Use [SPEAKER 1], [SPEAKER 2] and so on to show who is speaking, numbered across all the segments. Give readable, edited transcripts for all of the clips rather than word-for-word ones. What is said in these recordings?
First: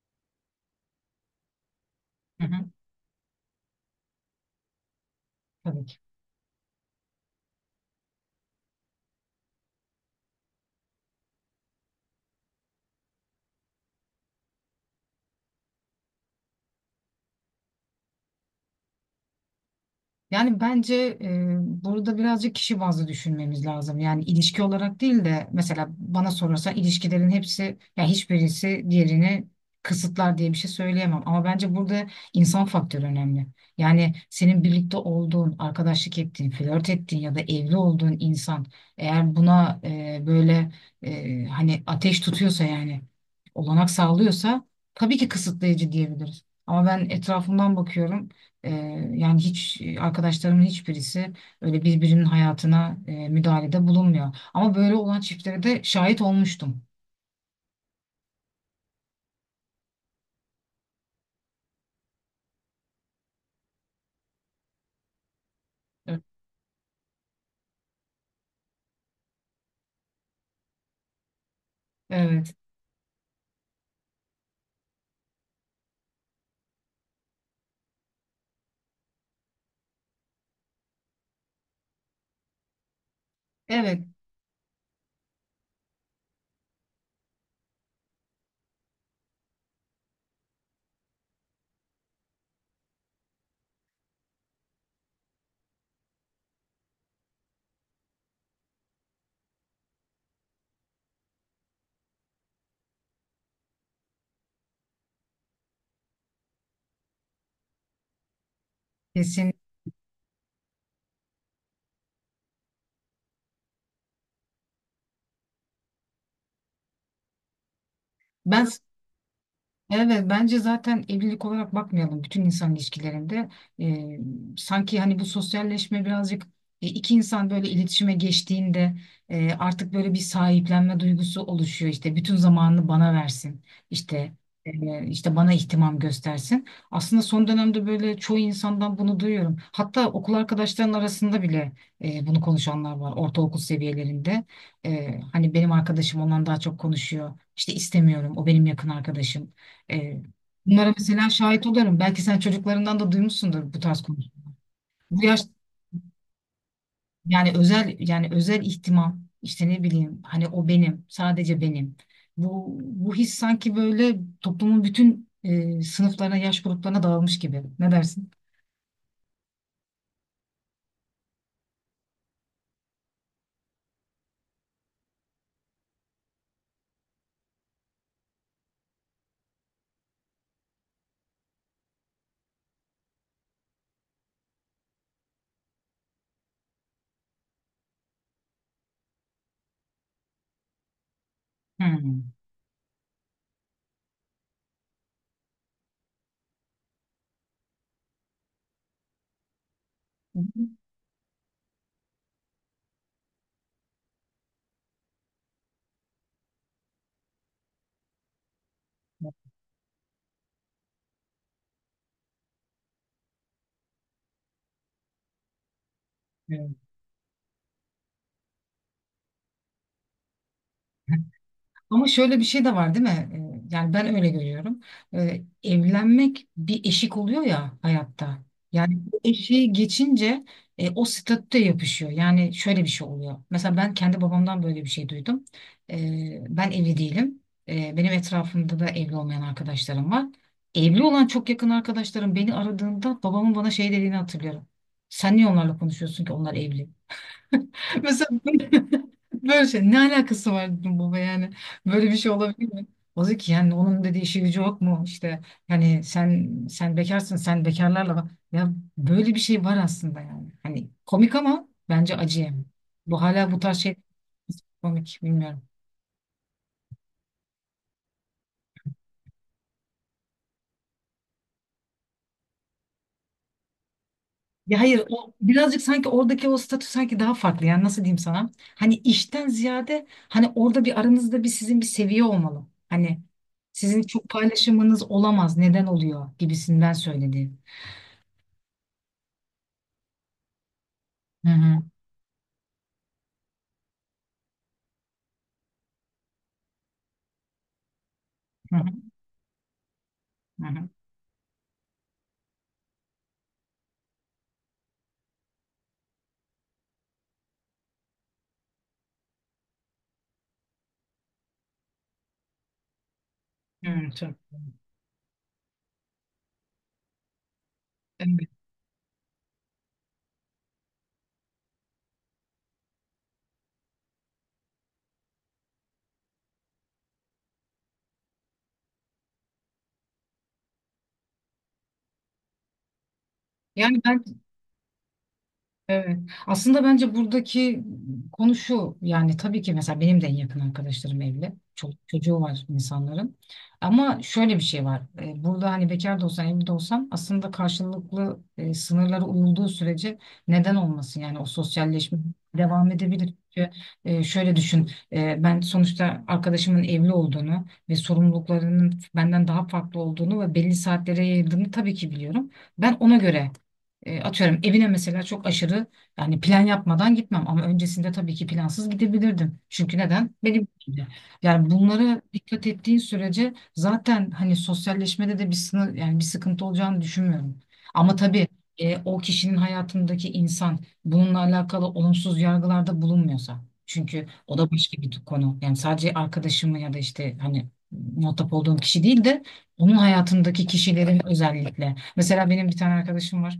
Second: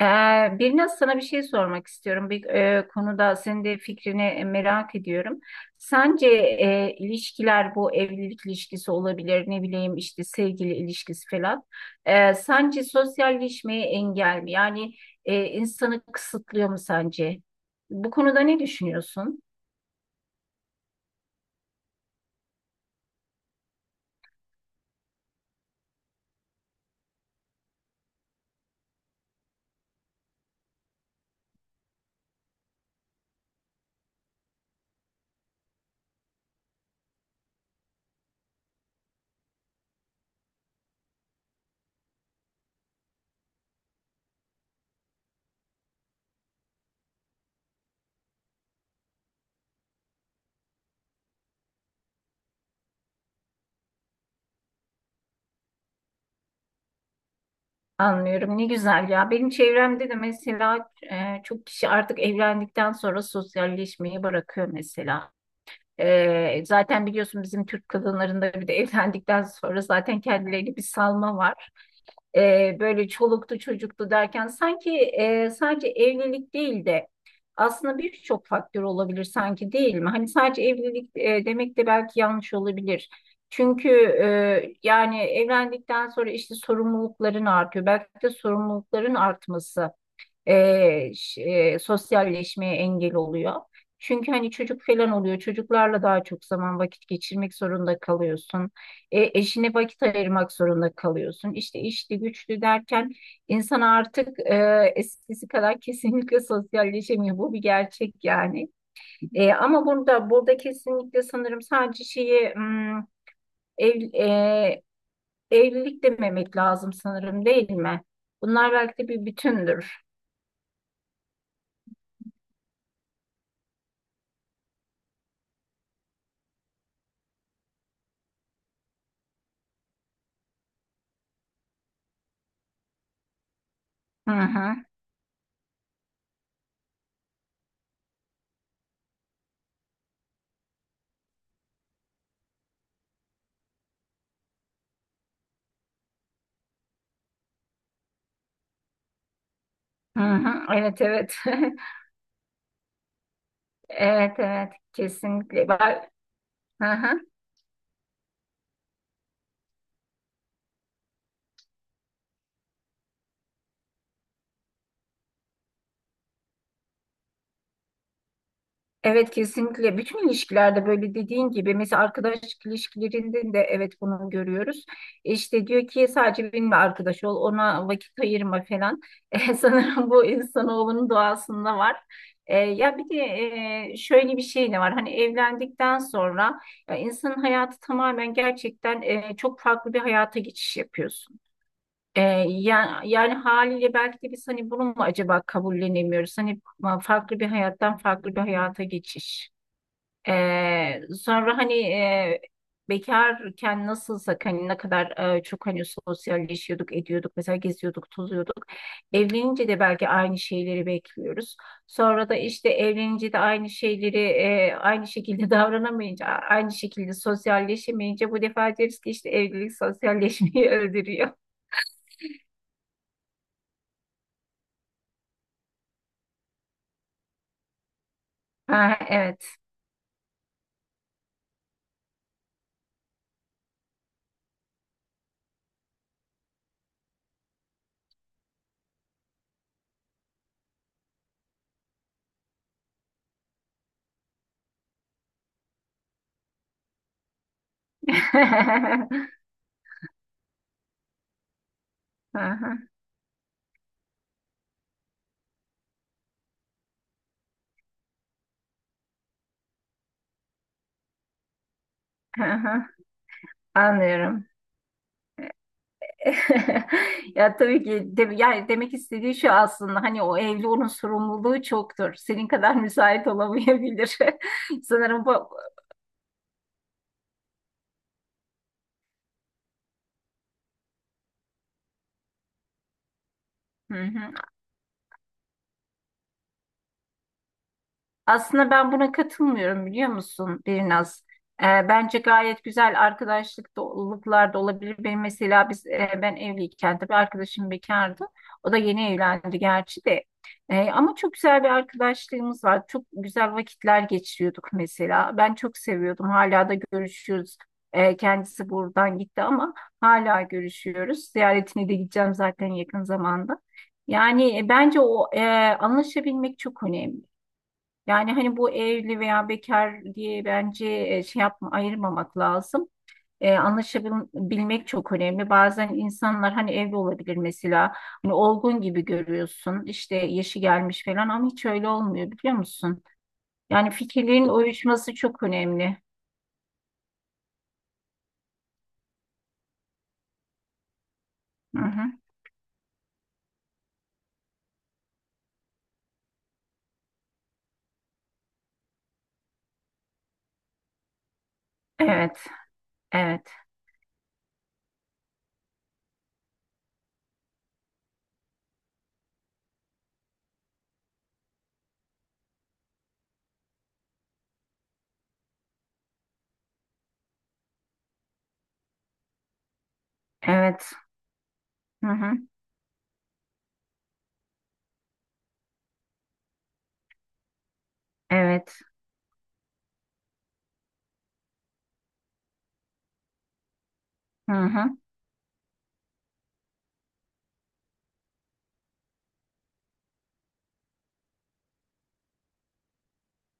[SPEAKER 1] Ee, Birnaz, sana bir şey sormak istiyorum. Bir
[SPEAKER 2] Hı hı,
[SPEAKER 1] konuda senin de fikrini merak ediyorum.
[SPEAKER 2] tabii ki.
[SPEAKER 1] Sence ilişkiler, bu evlilik ilişkisi olabilir, ne bileyim işte sevgili ilişkisi falan. Sence sosyalleşmeye engel mi? Yani insanı kısıtlıyor mu sence? Bu konuda ne düşünüyorsun?
[SPEAKER 2] Yani bence e, burada birazcık kişi bazlı düşünmemiz lazım. Yani ilişki olarak değil de mesela bana sorarsan ilişkilerin hepsi ya hiçbirisi diğerini kısıtlar diye bir şey söyleyemem. Ama bence burada insan faktörü önemli. Yani senin birlikte olduğun, arkadaşlık ettiğin, flört ettiğin ya da evli olduğun insan eğer buna böyle hani ateş tutuyorsa yani olanak sağlıyorsa tabii ki kısıtlayıcı diyebiliriz. Ama ben etrafımdan bakıyorum. Ee, Yani hiç arkadaşlarımın hiçbirisi öyle birbirinin hayatına müdahalede bulunmuyor. Ama böyle olan çiftlere de şahit olmuştum.
[SPEAKER 1] Anlıyorum. Ne güzel ya. Benim çevremde de mesela çok kişi artık evlendikten sonra sosyalleşmeyi bırakıyor mesela.
[SPEAKER 2] Evet.
[SPEAKER 1] Zaten biliyorsun, bizim Türk kadınlarında bir de evlendikten sonra zaten kendilerini bir salma var.
[SPEAKER 2] Evet,
[SPEAKER 1] Böyle çoluktu çocuktu derken sanki sadece evlilik değil de aslında birçok faktör olabilir sanki, değil mi? Hani sadece evlilik demek de belki yanlış olabilir. Çünkü
[SPEAKER 2] evet,
[SPEAKER 1] yani evlendikten sonra işte sorumlulukların artıyor. Belki de sorumlulukların artması sosyalleşmeye engel oluyor. Çünkü hani çocuk falan oluyor. Çocuklarla daha çok zaman vakit geçirmek zorunda kalıyorsun. Eşine vakit ayırmak zorunda kalıyorsun. İşte işli güçlü derken insan artık eskisi kadar kesinlikle sosyalleşemiyor. Bu bir gerçek yani.
[SPEAKER 2] kesin.
[SPEAKER 1] Ama burada kesinlikle sanırım sadece şeyi ev, e, evlilik dememek lazım sanırım, değil mi?
[SPEAKER 2] Ben
[SPEAKER 1] Bunlar belki de bir bütündür.
[SPEAKER 2] evet, bence zaten evlilik olarak bakmayalım bütün insan ilişkilerinde. Ee, Sanki hani bu sosyalleşme birazcık iki insan böyle iletişime geçtiğinde artık böyle bir sahiplenme duygusu oluşuyor. İşte bütün zamanını bana versin.
[SPEAKER 1] Hı
[SPEAKER 2] İşte
[SPEAKER 1] hı.
[SPEAKER 2] işte bana ihtimam göstersin. Aslında son dönemde böyle çoğu insandan bunu duyuyorum. Hatta okul arkadaşların arasında bile bunu konuşanlar var ortaokul seviyelerinde. Hani benim arkadaşım ondan daha çok konuşuyor. İşte istemiyorum, o benim yakın arkadaşım. Ee,
[SPEAKER 1] Hı hı,
[SPEAKER 2] Bunlara
[SPEAKER 1] evet
[SPEAKER 2] mesela
[SPEAKER 1] evet.
[SPEAKER 2] şahit oluyorum. Belki sen çocuklarından da duymuşsundur bu tarz
[SPEAKER 1] Evet
[SPEAKER 2] konuşmaları.
[SPEAKER 1] evet,
[SPEAKER 2] Bu yaş,
[SPEAKER 1] kesinlikle. Ben- Hı hı.
[SPEAKER 2] yani özel, yani özel ihtimam işte ne bileyim hani o benim, sadece benim. Bu his sanki böyle toplumun bütün sınıflarına, yaş gruplarına dağılmış gibi. Ne dersin?
[SPEAKER 1] Evet kesinlikle. Bütün ilişkilerde, böyle dediğin gibi, mesela arkadaşlık ilişkilerinde de evet, bunu görüyoruz. İşte diyor ki sadece benimle arkadaş ol, ona vakit ayırma falan. Sanırım bu insanoğlunun doğasında var. Ya bir de şöyle bir şey de var. Hani evlendikten sonra ya insanın hayatı tamamen gerçekten çok farklı bir hayata geçiş yapıyorsun.
[SPEAKER 2] Hmm.
[SPEAKER 1] E, yani haliyle belki de biz hani bunu mu acaba kabullenemiyoruz? Hani farklı bir hayattan farklı bir hayata geçiş.
[SPEAKER 2] Hı hı.
[SPEAKER 1] Sonra hani bekarken nasılsak hani ne kadar çok hani sosyalleşiyorduk, ediyorduk, mesela geziyorduk, tozuyorduk. Evlenince de belki aynı şeyleri bekliyoruz. Sonra da işte evlenince de aynı şeyleri aynı şekilde davranamayınca,
[SPEAKER 2] Evet.
[SPEAKER 1] aynı şekilde sosyalleşemeyince bu defa deriz ki işte evlilik sosyalleşmeyi öldürüyor.
[SPEAKER 2] Ama şöyle bir şey de var değil mi? Yani ben öyle görüyorum. Evlenmek bir eşik oluyor ya hayatta. Yani
[SPEAKER 1] Ha,
[SPEAKER 2] bu
[SPEAKER 1] evet.
[SPEAKER 2] eşiği geçince o statüde yapışıyor. Yani şöyle bir şey oluyor. Mesela ben kendi babamdan böyle bir şey duydum. Ben evli değilim. Benim etrafımda da evli olmayan arkadaşlarım var. Evli olan çok yakın arkadaşlarım beni aradığında babamın bana şey dediğini hatırlıyorum. Sen niye onlarla konuşuyorsun ki, onlar evli? Mesela böyle, böyle şey, ne alakası var dedim baba, yani böyle bir şey olabilir
[SPEAKER 1] Aha,
[SPEAKER 2] mi? O dedi ki yani, onun dediği işi gücü yok mu işte, yani sen bekarsın, sen bekarlarla bak. Ya böyle bir şey var aslında yani. Hani komik ama bence acı yani.
[SPEAKER 1] aha.
[SPEAKER 2] Bu hala bu tarz şey,
[SPEAKER 1] Anlıyorum.
[SPEAKER 2] komik, bilmiyorum.
[SPEAKER 1] Ya tabii ki de, yani demek istediği şu aslında, hani o evli, onun sorumluluğu çoktur. Senin kadar müsait olamayabilir.
[SPEAKER 2] Ya hayır,
[SPEAKER 1] Sanırım
[SPEAKER 2] o
[SPEAKER 1] bu.
[SPEAKER 2] birazcık sanki oradaki o statü sanki daha farklı, yani nasıl diyeyim sana? Hani işten ziyade hani orada bir aranızda bir sizin bir seviye olmalı. Hani sizin
[SPEAKER 1] Hı
[SPEAKER 2] çok
[SPEAKER 1] hı.
[SPEAKER 2] paylaşımınız olamaz, neden oluyor gibisinden söyledi.
[SPEAKER 1] Aslında ben buna katılmıyorum, biliyor musun Birnaz?
[SPEAKER 2] Hı hı.
[SPEAKER 1] Bence gayet güzel arkadaşlık doluluklar da olabilir. Benim mesela ben evliyken tabii arkadaşım bekardı. O
[SPEAKER 2] Hı
[SPEAKER 1] da
[SPEAKER 2] hı.
[SPEAKER 1] yeni evlendi gerçi de.
[SPEAKER 2] Hı hı.
[SPEAKER 1] Ama çok güzel bir arkadaşlığımız var. Çok güzel vakitler geçiriyorduk mesela. Ben çok seviyordum. Hala da görüşüyoruz. Kendisi buradan gitti ama hala görüşüyoruz. Ziyaretine de gideceğim zaten yakın zamanda.
[SPEAKER 2] Hı, tabii.
[SPEAKER 1] Yani bence anlaşabilmek çok önemli. Yani
[SPEAKER 2] Evet.
[SPEAKER 1] hani bu evli veya bekar diye bence şey yapma, ayırmamak lazım. Anlaşabilmek çok önemli. Bazen insanlar hani evli olabilir mesela. Hani olgun gibi görüyorsun. İşte yaşı gelmiş falan ama hiç öyle olmuyor, biliyor musun? Yani
[SPEAKER 2] Yani ben
[SPEAKER 1] fikirlerin uyuşması çok önemli.
[SPEAKER 2] evet. Aslında bence buradaki konu şu, yani tabii ki mesela benim de en yakın arkadaşlarım evli.
[SPEAKER 1] Hı
[SPEAKER 2] Çok
[SPEAKER 1] hı.
[SPEAKER 2] çocuğu var insanların. Ama şöyle bir şey var. E, burada hani bekar da olsan evli de olsan aslında karşılıklı sınırlara uyulduğu sürece neden olmasın? Yani o sosyalleşme
[SPEAKER 1] Evet.
[SPEAKER 2] devam edebilir.
[SPEAKER 1] Evet.
[SPEAKER 2] Çünkü şöyle düşün. E, ben sonuçta arkadaşımın evli olduğunu ve sorumluluklarının benden daha farklı olduğunu ve belli saatlere yayıldığını tabii ki biliyorum. Ben ona göre atıyorum evine mesela çok aşırı yani plan yapmadan gitmem, ama öncesinde tabii ki plansız gidebilirdim. Çünkü neden? Benim
[SPEAKER 1] Evet.
[SPEAKER 2] için. Yani
[SPEAKER 1] Hı
[SPEAKER 2] bunlara
[SPEAKER 1] hı.
[SPEAKER 2] dikkat ettiğin sürece zaten hani sosyalleşmede de bir sınır, yani bir sıkıntı olacağını düşünmüyorum. Ama tabii
[SPEAKER 1] Evet.
[SPEAKER 2] o kişinin hayatındaki insan bununla alakalı olumsuz yargılarda bulunmuyorsa. Çünkü
[SPEAKER 1] Hı
[SPEAKER 2] o da
[SPEAKER 1] hı.
[SPEAKER 2] başka bir konu. Yani sadece arkadaşımı ya da işte hani muhatap olduğum kişi değil de onun hayatındaki kişilerin özellikle. Mesela benim bir tane arkadaşım var.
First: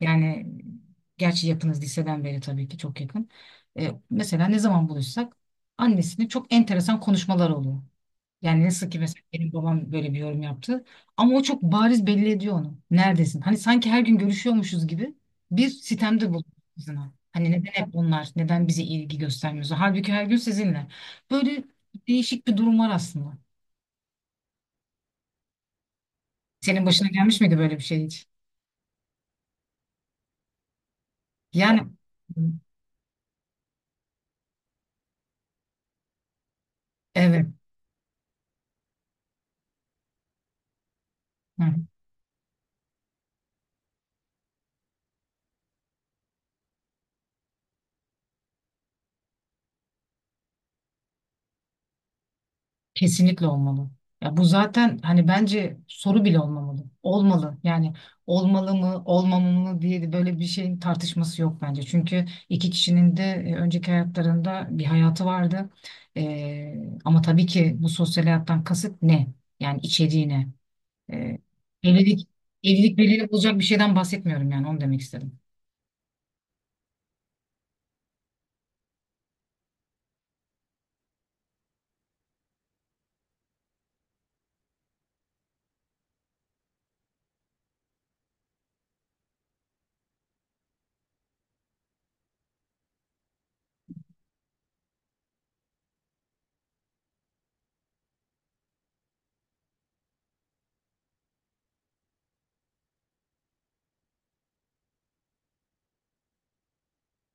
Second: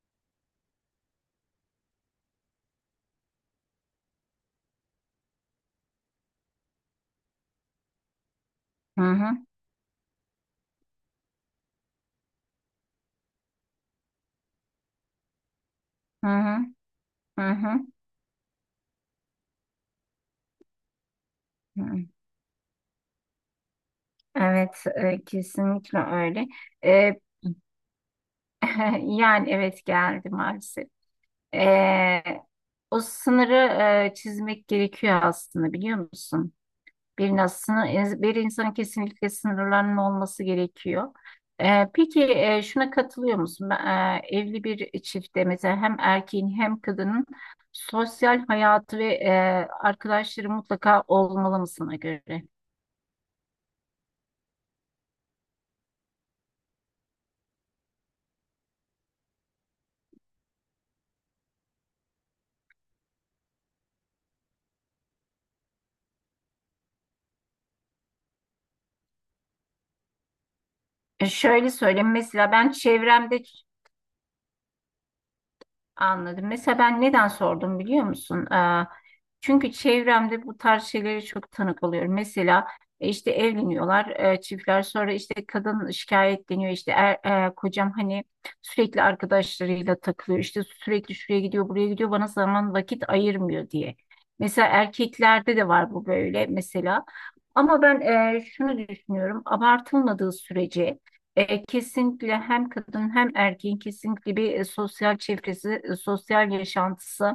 [SPEAKER 2] Yani gerçi yakınız liseden beri, tabii ki çok yakın. E, mesela ne zaman buluşsak annesinin çok enteresan konuşmalar oluyor. Yani nasıl ki
[SPEAKER 1] Hı
[SPEAKER 2] mesela
[SPEAKER 1] hı.
[SPEAKER 2] benim babam böyle bir yorum yaptı. Ama o çok bariz belli ediyor onu. Neredesin? Hani sanki her gün görüşüyormuşuz gibi bir sitemde
[SPEAKER 1] Hı
[SPEAKER 2] bulunuyor
[SPEAKER 1] hı.
[SPEAKER 2] kızına.
[SPEAKER 1] Hı
[SPEAKER 2] Hani neden
[SPEAKER 1] hı.
[SPEAKER 2] hep onlar? Neden bize ilgi göstermiyorsun? Halbuki her gün sizinle. Böyle
[SPEAKER 1] Hı.
[SPEAKER 2] değişik bir durum var aslında.
[SPEAKER 1] Evet, kesinlikle öyle.
[SPEAKER 2] Senin başına
[SPEAKER 1] E,
[SPEAKER 2] gelmiş miydi böyle bir şey hiç?
[SPEAKER 1] Yani evet, geldi maalesef.
[SPEAKER 2] Yani
[SPEAKER 1] Ee, O sınırı çizmek gerekiyor aslında, biliyor musun? Bir,
[SPEAKER 2] evet.
[SPEAKER 1] nasıl, bir insanın kesinlikle sınırlarının olması gerekiyor.
[SPEAKER 2] Hı.
[SPEAKER 1] Peki şuna katılıyor musun? Evli bir çiftte mesela hem erkeğin hem kadının sosyal hayatı ve arkadaşları mutlaka olmalı mı sana göre?
[SPEAKER 2] Kesinlikle olmalı. Ya bu zaten hani bence soru bile olmamalı. Olmalı. Yani olmalı mı, olmamalı mı diye de böyle bir şeyin tartışması yok bence. Çünkü iki kişinin de önceki hayatlarında bir hayatı vardı. Ee, Ama tabii ki bu sosyal hayattan kasıt ne? Yani içeriği ne? Ee,
[SPEAKER 1] Şöyle söyleyeyim,
[SPEAKER 2] evlilik,
[SPEAKER 1] mesela ben
[SPEAKER 2] evlilik belirli
[SPEAKER 1] çevremde
[SPEAKER 2] olacak bir şeyden bahsetmiyorum, yani onu demek istedim.
[SPEAKER 1] anladım. Mesela ben neden sordum, biliyor musun? Çünkü çevremde bu tarz şeylere çok tanık oluyorum. Mesela işte evleniyorlar çiftler, sonra işte kadın şikayetleniyor, işte kocam hani sürekli arkadaşlarıyla takılıyor, işte sürekli şuraya gidiyor buraya gidiyor, bana zaman vakit ayırmıyor diye. Mesela erkeklerde de var bu böyle mesela. Ama ben şunu düşünüyorum, abartılmadığı sürece kesinlikle hem kadın hem erkeğin kesinlikle bir sosyal çevresi, sosyal yaşantısı,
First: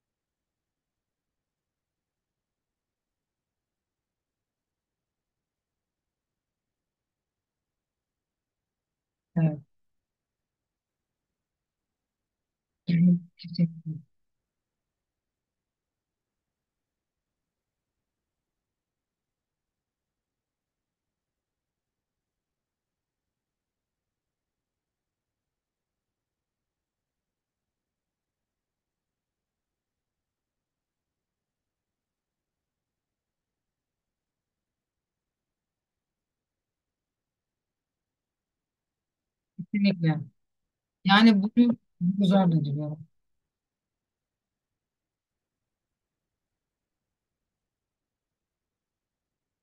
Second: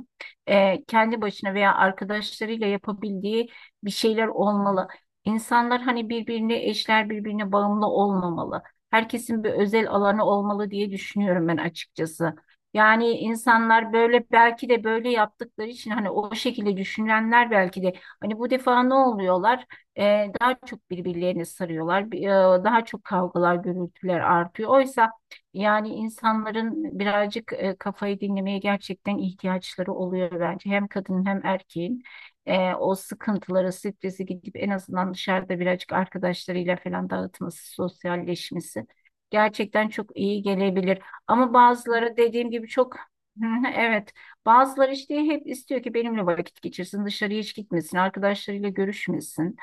[SPEAKER 1] kendi başına veya arkadaşlarıyla yapabildiği bir şeyler olmalı. İnsanlar hani birbirine, eşler, birbirine bağımlı olmamalı. Herkesin bir
[SPEAKER 2] Evet.
[SPEAKER 1] özel alanı olmalı diye düşünüyorum ben açıkçası. Yani insanlar
[SPEAKER 2] Kesinlikle.
[SPEAKER 1] böyle belki de böyle yaptıkları için hani o şekilde düşünenler belki de hani bu defa ne oluyorlar? Daha çok birbirlerini sarıyorlar. Daha çok kavgalar, gürültüler artıyor. Oysa yani insanların birazcık kafayı dinlemeye gerçekten ihtiyaçları oluyor bence. Hem kadının hem erkeğin o sıkıntıları, stresi gidip en azından dışarıda birazcık arkadaşlarıyla falan dağıtması, sosyalleşmesi gerçekten çok
[SPEAKER 2] Kesinlikle.
[SPEAKER 1] iyi gelebilir.
[SPEAKER 2] Yani
[SPEAKER 1] Ama
[SPEAKER 2] bunu,
[SPEAKER 1] bazıları
[SPEAKER 2] bu zor
[SPEAKER 1] dediğim
[SPEAKER 2] da
[SPEAKER 1] gibi çok
[SPEAKER 2] duruyor.
[SPEAKER 1] Hı hı, evet. Bazıları işte hep istiyor ki benimle vakit geçirsin, dışarıya hiç gitmesin, arkadaşlarıyla görüşmesin.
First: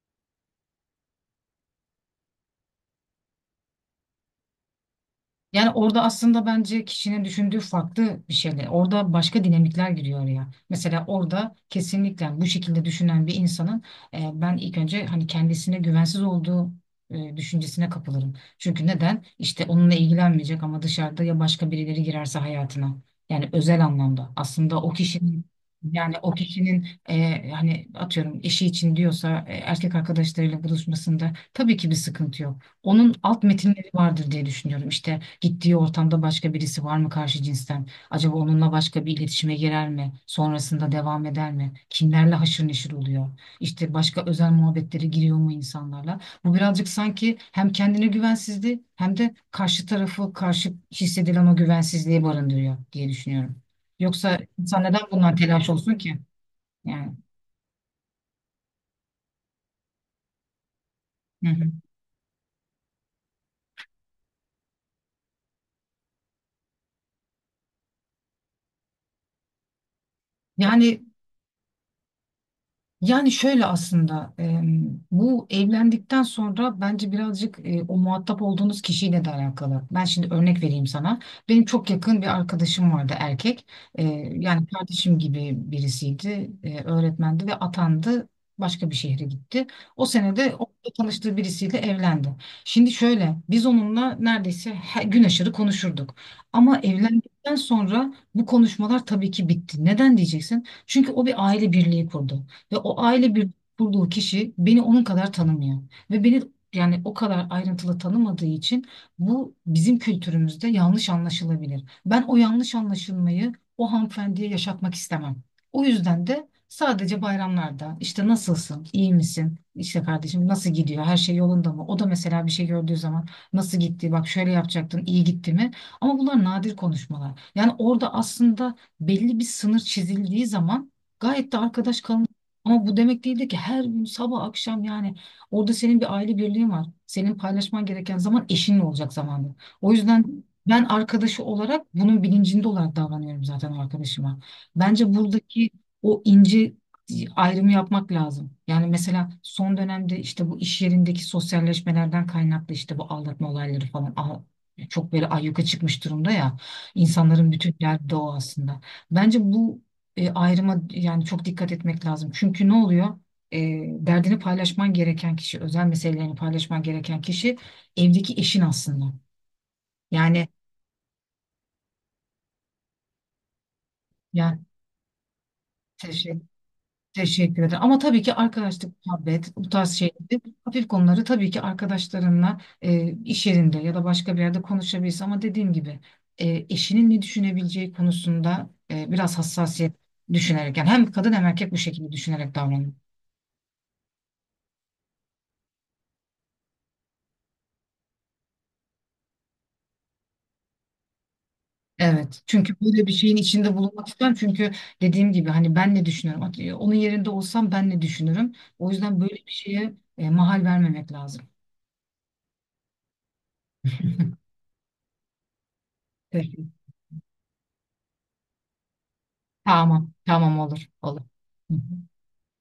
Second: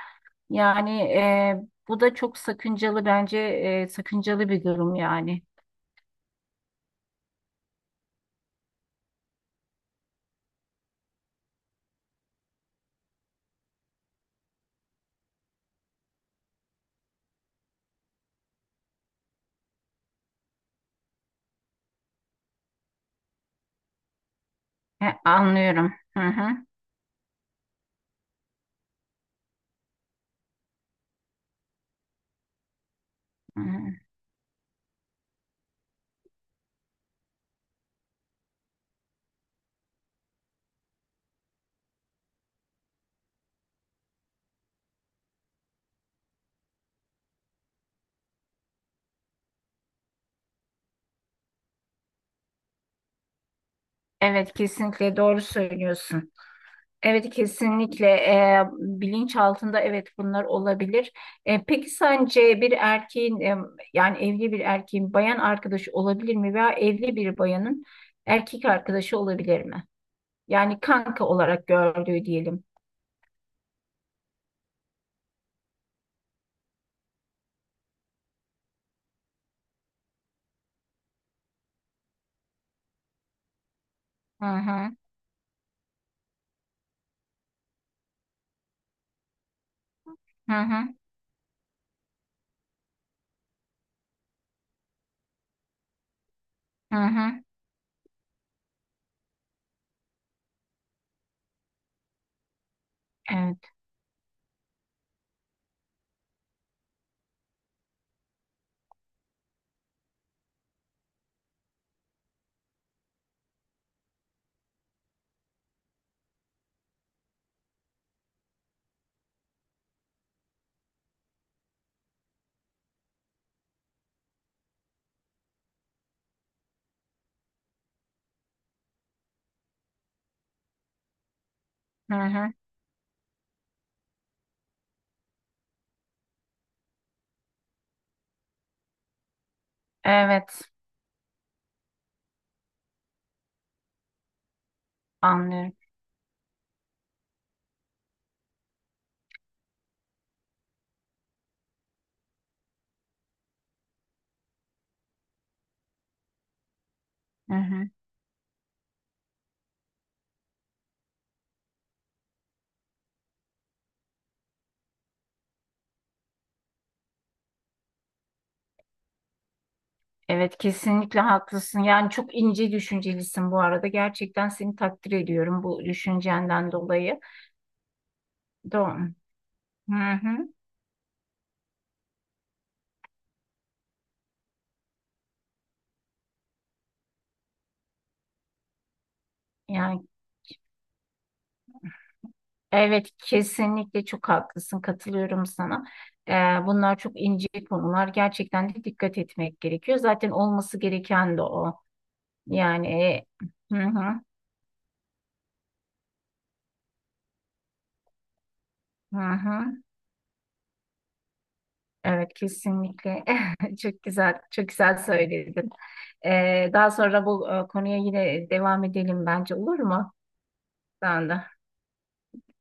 [SPEAKER 1] Yani bu da çok sakıncalı bence, sakıncalı bir durum yani.
[SPEAKER 2] Yani orada aslında bence kişinin düşündüğü farklı bir şeyler. Orada başka dinamikler giriyor ya. Mesela orada kesinlikle bu şekilde düşünen bir insanın ben ilk önce hani kendisine güvensiz olduğu düşüncesine kapılırım. Çünkü neden? İşte onunla ilgilenmeyecek ama dışarıda ya başka birileri girerse hayatına. Yani özel anlamda. Aslında o
[SPEAKER 1] He,
[SPEAKER 2] kişinin,
[SPEAKER 1] anlıyorum.
[SPEAKER 2] yani
[SPEAKER 1] Hı
[SPEAKER 2] o
[SPEAKER 1] hı.
[SPEAKER 2] kişinin hani atıyorum eşi için diyorsa erkek arkadaşlarıyla buluşmasında tabii ki bir sıkıntı yok. Onun alt
[SPEAKER 1] Hı
[SPEAKER 2] metinleri
[SPEAKER 1] hı.
[SPEAKER 2] vardır diye düşünüyorum. İşte gittiği ortamda başka birisi var mı karşı cinsten? Acaba onunla başka bir iletişime girer mi? Sonrasında devam eder mi? Kimlerle haşır neşir oluyor? İşte başka özel muhabbetlere giriyor mu insanlarla? Bu birazcık sanki hem kendine güvensizliği hem de karşı tarafı, karşı hissedilen o güvensizliği barındırıyor diye düşünüyorum. Yoksa
[SPEAKER 1] Evet,
[SPEAKER 2] insan neden
[SPEAKER 1] kesinlikle
[SPEAKER 2] bundan
[SPEAKER 1] doğru
[SPEAKER 2] telaş olsun ki?
[SPEAKER 1] söylüyorsun.
[SPEAKER 2] Yani.
[SPEAKER 1] Evet kesinlikle, bilinç altında evet, bunlar olabilir.
[SPEAKER 2] Hı hı.
[SPEAKER 1] Peki sence bir erkeğin yani evli bir erkeğin bayan arkadaşı olabilir mi, veya evli bir bayanın erkek arkadaşı olabilir mi? Yani
[SPEAKER 2] Yani
[SPEAKER 1] kanka olarak gördüğü diyelim.
[SPEAKER 2] Yani şöyle aslında, bu evlendikten sonra bence birazcık o muhatap olduğunuz kişiyle de alakalı. Ben şimdi örnek vereyim sana. Benim çok yakın bir arkadaşım vardı, erkek. E,
[SPEAKER 1] Hı
[SPEAKER 2] Yani
[SPEAKER 1] hı
[SPEAKER 2] kardeşim gibi birisiydi. E, öğretmendi ve atandı. Başka bir şehre gitti. O
[SPEAKER 1] hı
[SPEAKER 2] senede orada
[SPEAKER 1] hı
[SPEAKER 2] tanıştığı birisiyle evlendi. Şimdi şöyle, biz onunla neredeyse her gün aşırı konuşurduk. Ama
[SPEAKER 1] hı hı.
[SPEAKER 2] evlendikten sonra bu konuşmalar tabii ki bitti. Neden diyeceksin? Çünkü o bir aile birliği kurdu. Ve o aile
[SPEAKER 1] Evet.
[SPEAKER 2] kurduğu kişi beni onun kadar tanımıyor. Ve beni, yani o kadar ayrıntılı tanımadığı için bu bizim kültürümüzde yanlış anlaşılabilir. Ben o yanlış anlaşılmayı o hanımefendiye yaşatmak istemem. O yüzden de sadece bayramlarda işte nasılsın, iyi misin, işte kardeşim nasıl gidiyor, her şey yolunda mı? O da mesela bir şey gördüğü zaman, nasıl gitti, bak şöyle yapacaktın, iyi gitti mi? Ama bunlar nadir konuşmalar. Yani orada aslında belli bir sınır çizildiği zaman gayet de arkadaş
[SPEAKER 1] Hı
[SPEAKER 2] kalın,
[SPEAKER 1] hı.
[SPEAKER 2] ama bu demek değildi ki her gün sabah akşam, yani orada senin bir aile birliğin var. Senin paylaşman gereken zaman eşinle olacak zamanda. O yüzden
[SPEAKER 1] Evet,
[SPEAKER 2] ben arkadaşı olarak bunun bilincinde olarak davranıyorum zaten arkadaşıma. Bence buradaki
[SPEAKER 1] anlıyorum.
[SPEAKER 2] o ince ayrımı yapmak lazım. Yani mesela son dönemde işte bu iş yerindeki sosyalleşmelerden kaynaklı işte bu aldatma olayları falan çok böyle ayyuka çıkmış durumda ya. İnsanların
[SPEAKER 1] Hı
[SPEAKER 2] bütün
[SPEAKER 1] hı.
[SPEAKER 2] derdi de o aslında. Bence bu ayrıma yani çok dikkat etmek lazım. Çünkü ne oluyor? E, Derdini paylaşman gereken kişi, özel meselelerini paylaşman gereken kişi evdeki eşin aslında. Yani
[SPEAKER 1] Evet kesinlikle haklısın. Yani çok ince düşüncelisin bu arada. Gerçekten
[SPEAKER 2] yani
[SPEAKER 1] seni takdir ediyorum bu
[SPEAKER 2] teşekkür,
[SPEAKER 1] düşüncenden dolayı.
[SPEAKER 2] teşekkür ederim. Ama tabii ki arkadaşlık,
[SPEAKER 1] Doğru.
[SPEAKER 2] muhabbet, bu tarz
[SPEAKER 1] Hı
[SPEAKER 2] şeyleri,
[SPEAKER 1] hı.
[SPEAKER 2] hafif konuları tabii ki arkadaşlarınla iş yerinde ya da başka bir yerde konuşabilirsin. Ama dediğim gibi eşinin ne düşünebileceği konusunda biraz hassasiyet
[SPEAKER 1] Yani
[SPEAKER 2] düşünerek, yani hem kadın hem erkek bu şekilde düşünerek davranıyor.
[SPEAKER 1] evet kesinlikle çok haklısın, katılıyorum sana. Ee, Bunlar çok ince konular, gerçekten de dikkat etmek gerekiyor. Zaten olması gereken de o.
[SPEAKER 2] Evet. Çünkü
[SPEAKER 1] Yani
[SPEAKER 2] böyle bir şeyin içinde
[SPEAKER 1] hı
[SPEAKER 2] bulunmak
[SPEAKER 1] hı
[SPEAKER 2] istemem. Çünkü dediğim gibi hani ben ne düşünüyorum? Onun yerinde olsam ben ne düşünürüm? O
[SPEAKER 1] hı
[SPEAKER 2] yüzden böyle bir
[SPEAKER 1] hı.
[SPEAKER 2] şeye mahal vermemek lazım.
[SPEAKER 1] Evet kesinlikle çok güzel, çok güzel söyledin.
[SPEAKER 2] Peki.
[SPEAKER 1] Daha sonra bu konuya yine devam edelim bence, olur
[SPEAKER 2] Tamam.
[SPEAKER 1] mu?
[SPEAKER 2] Tamam olur. Olur.
[SPEAKER 1] Ben
[SPEAKER 2] Hı hı.